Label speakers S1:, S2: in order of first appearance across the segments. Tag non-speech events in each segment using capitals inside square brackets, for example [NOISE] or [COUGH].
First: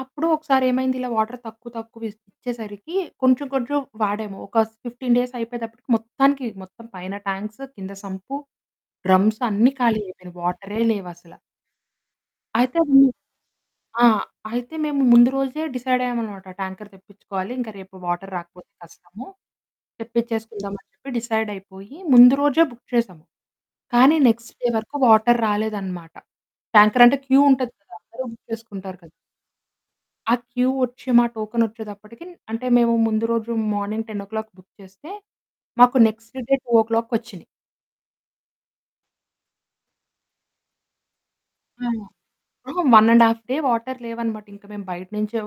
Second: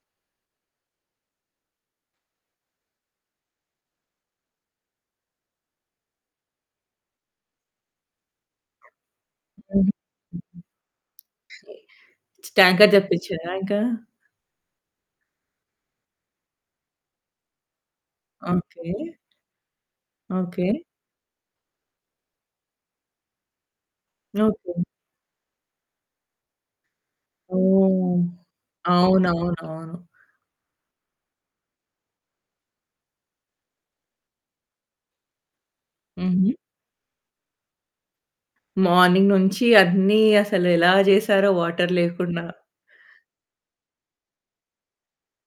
S1: అప్పుడు ఒకసారేమైంది ఇలా వాటర్ తక్కువ, తక్కువ ఇచ్ ఇచ్చేసరికి కొంచెం కొంచెం వాడాము. ఒక 15 డేస్ అయిపోయేతప్పటికి మొత్తానికి మొత్తం పైన టాంక్సు, కింద సంపు, డ్రమ్స్
S2: [UNINTELLIGIBLE]
S1: అన్నీ
S2: హుహు.
S1: ఖాళీ అయిపోయినాయి. వాటరే లేవసలా! అయితే
S2: ట్యాంకర్
S1: ము
S2: తెప్పించారా ఇంకా?
S1: ఆ! అయితే మేము ముందు రోజే డిసైడయ్యామనమాట, ట్యాంకర్ తెప్పించుకోవాలి. ఇంక రేపు వాటర్ రాకపోతే
S2: ఓకే.
S1: కష్టము.
S2: ఓకే.
S1: తెప్పిచ్చేసుకుందామని చెప్పి డిసైడైపోయి ముందు రోజే బుక్ చేసాము. కానీ నెక్స్ట్ డే
S2: ఓకే.
S1: వరకు వాటర్ రాలేదనమాట. ట్యాంకర్ అంటే క్యూ ఉంటది కదా!
S2: ఓహ్!
S1: అందరూ బుక్ చేసుకుంటారు కదా!
S2: అవునవునవును.
S1: ఆ క్యూ వచ్చి మా టోకెన్ వచ్చేదప్పటికి అంటే మేము ముందు రోజు మార్నింగ్ 10 బుక్ చేస్తే మాకు నెక్స్ట్ డే
S2: హుహు.
S1: 2 వచ్చినాయి.
S2: మార్నింగ్ నుంచి అన్నీ అసలెలా చేశారో
S1: ఆ!
S2: వాటర్ లేకుండా.
S1: అహా! 1 ½ డే వాటర్ లేవనమాట. ఇంక మేము బయట నుంచే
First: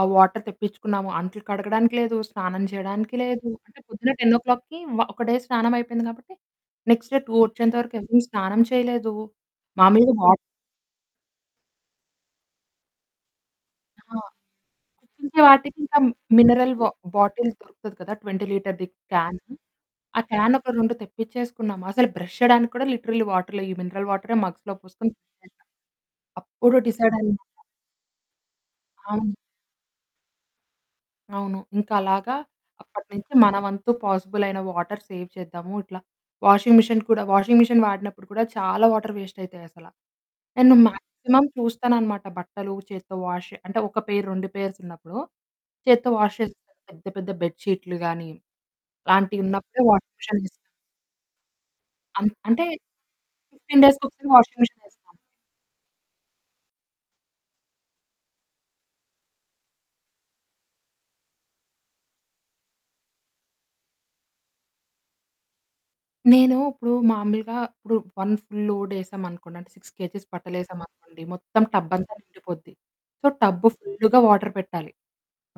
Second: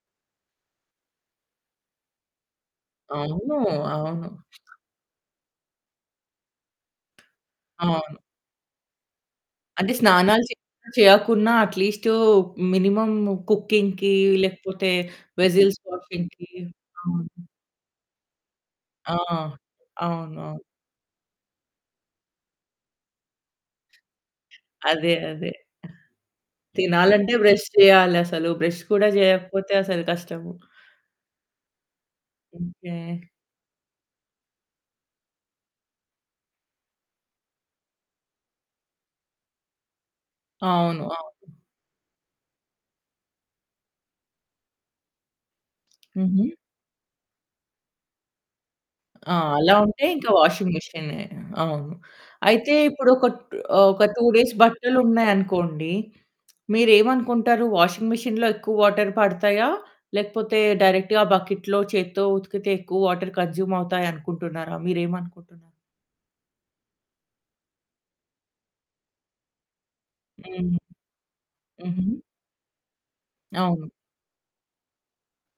S1: ఆ వాటర్ తెప్పించుకున్నాము. అట్లు కడగడానికి లేదు స్నానం చేయడానికి లేదు,
S2: అవును.
S1: అంటే పొద్దున
S2: అవును.
S1: 10 ఒ ఒక డే స్నానం అయిపోయింది కాబట్టి. నెక్స్ట్ డే 2 వచ్చేంత వరకు
S2: అవును.
S1: ఎవరు స్నానం చేయలేదు.
S2: అంటే
S1: మాాములుగా వా
S2: స్నానాలు చే చేయకున్నా అట్లీస్టు మినిమమ్ కుకింగ్‌కి
S1: ఆ!
S2: లేకపోతే
S1: ఇంకే వాటికి
S2: వెజెల్స్
S1: ఇంకా
S2: వాషింగ్‌కి
S1: మినరల్ వా
S2: అవును.
S1: బాటిల్ దొరుకుతది కదా! 20 లీటర్‌ది
S2: ఆ!
S1: క్యాను ఆ
S2: అవునవును.
S1: క్యానొక 2 తెప్పించేసుకున్నాాము. అసలు బ్రష్ చేయడానికి కూడా లిటరల్లీ వాటర్ లేదు. ఈ మినరల్ వాటరే మగ్స్‌లో పోసుకొని
S2: అదే,
S1: బ్రష్
S2: అదే.
S1: చేాసాం అప్పుడు
S2: తినాలంటే
S1: డిసైడయ్యము.
S2: బ్రష్ చేయాలసలు. బ్రష్ కూడా
S1: అవును.
S2: చేయకపోతే అసలు కష్టము.
S1: అవును. ఇంకలాగా అప్పటి
S2: ఓకే.
S1: నుంచి మన వంతు పాజిబుల్ అయిన వాటర్ సేవ్ చేద్దాము. ఇట్లా వాషింగ్ మెషీన్ కూడా వాషింగ్ మిషన్ వాడినప్పుడు కూడా చాలా వాటర్ వేస్ట్ అయితాయసల. నేను
S2: అవును.
S1: మాక్సిమం
S2: అవును.
S1: చూస్తాననమాట. బట్టలు చేత్తో వాష్ అంటే ఒక పెయిర్, 2 పెయిర్సున్నప్పుడు. చేత్తో వాష్
S2: హుహు.
S1: చేస్త, పెద్ద పెద్ద బెడ్‌షీట్లు గానీ,
S2: ఆ! అలా
S1: అలాంటివున్నప్పుడే
S2: ఉంటే
S1: వాషింగ్
S2: ఇంకా
S1: మెషీన్‌లో వేస్తాము.
S2: వాషింగ్ మిషినే. అవును.
S1: అన్ అంటే
S2: అయితే ఇప్పుడు ఒక
S1: 15
S2: ఆహ్,
S1: డేస్
S2: ఒక 2
S1: ఒకసారి
S2: డేస్
S1: వాషింగ్ మిషన్‌లో వేస్తామండి.
S2: బట్టలున్నాయనుకోండి మీరేమనుకుంటారు? వాషింగ్ మిషిన్‌లో ఎక్కువ వాటర్ పడతాయా? లేకపోతే డైరెక్ట్‌గా బకెట్‌లో చేత్తో ఉతికితే ఎక్కువ వాటర్ కన్జ్యూమ్ అవుతాయనుకుంటున్నారా? మీరేమనుకుంటున్నారు?
S1: నేను ఇప్పుడు మామూలుగా ఇప్పుడు 1 ఫుల్ లోడ్ ఏసామనుకోండి. అంటే 6 కేజెస్
S2: హుహు.
S1: బట్టలేసామనుకోండి. మొత్తం
S2: హుహు.
S1: టబ్బంతా నిండిపోద్ది. సో, టబ్బు
S2: అవును.
S1: ఫుల్లుగా వాటర్ పెట్టాలి,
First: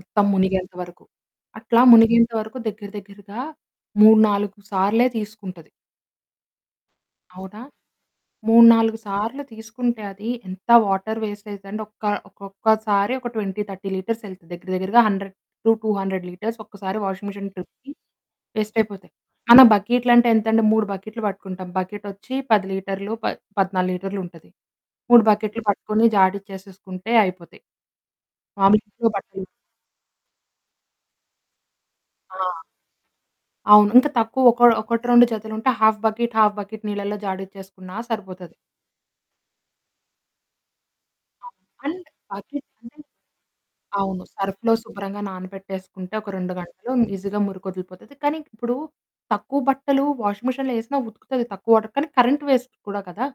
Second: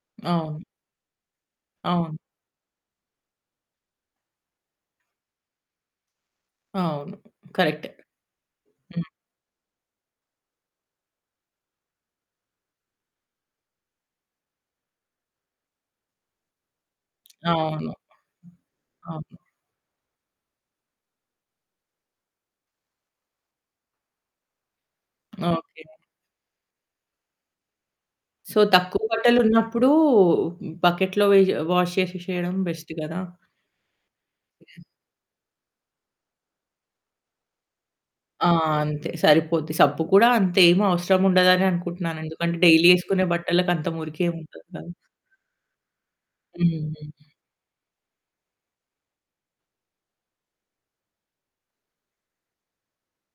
S1: మొత్తం
S2: అవును.
S1: మునిగేంత వరకు. అట్లా
S2: అవును.
S1: మునిగేంత వరకు దగ్గర దగ్గరగా 3, 4 సార్లే తీసుకుంటది.
S2: అవును.
S1: అవునా?
S2: కరెక్టే.
S1: 3, 4
S2: హ్మ్.
S1: సార్లు తీసుకుంటే అది, ఎంత వాటర్ వేస్ట్ అయద్దంటే ఒక్క ఒక్కొక్కసారి ఒక 20, 30 లీటర్స్ ఎళ్తది దగ్గర దగ్గరగా 100-200 లీటర్స్ ఒక్కసారి వాషింగ్ మిషన్ ట్రిప్‌కి
S2: అవును.
S1: వేస్ట్ అయిపోతాయి.
S2: అవును.
S1: మన బకెట్‌లంటే ఎంతంటే 3 బకెట్లు పట్టుకుంటాం. బకెటొచ్చి 10 లీటర్లు పద్ పదనాలుగు లీటర్లుంటది. 3 బకెట్లు
S2: ఓకే.
S1: పట్టుకొని జాడచ్చేసేసుకుంటే అయిపోతాయి.
S2: సో,
S1: మాములుగా
S2: తక్కువ
S1: ఇంట్లో బట్టలు
S2: బట్టలున్నప్పుడు బకెట్‌లో వే వాష్
S1: ఆ!
S2: చేషెసేయడం బెస్ట్ కదా!
S1: అవును. ఇంకా తక్కువ ఒక
S2: [UNINTELLIGIBLE]
S1: ఒకటి రెండు జతులుంటే హాఫ్ బకెట్, హాఫ్ బకెట్ నీళ్ళల్లో జాడచ్చేసుకున్నా
S2: ఆ!
S1: సరిపోతది.
S2: అంతే సరిపోద్ది. సబ్బు కూడా అంతేమి అవసరం ఉండదని
S1: అండ్
S2: అనుకుంటున్నాను. ఎందుకంటే డైలీ
S1: బకెటంటే
S2: ఎసుకునే బట్టలకంత
S1: అవును.
S2: మురికేముండదు
S1: సర్ఫులో
S2: కదా!
S1: శుభ్రంగా నానబెట్టేసుకుంటే ఒక 2 గంటలు,
S2: హుహు.
S1: ఈజీగా మురికొదిలిపోతది. కానీ ఇప్పుడు తక్కువ బట్టలు వాషింగ్ మిషిన్‌లో ఏసినా ఉతుకుతది, తక్కువ వాటర్ కానీ, కరెంట్ వేస్ట్ కూడా కదా!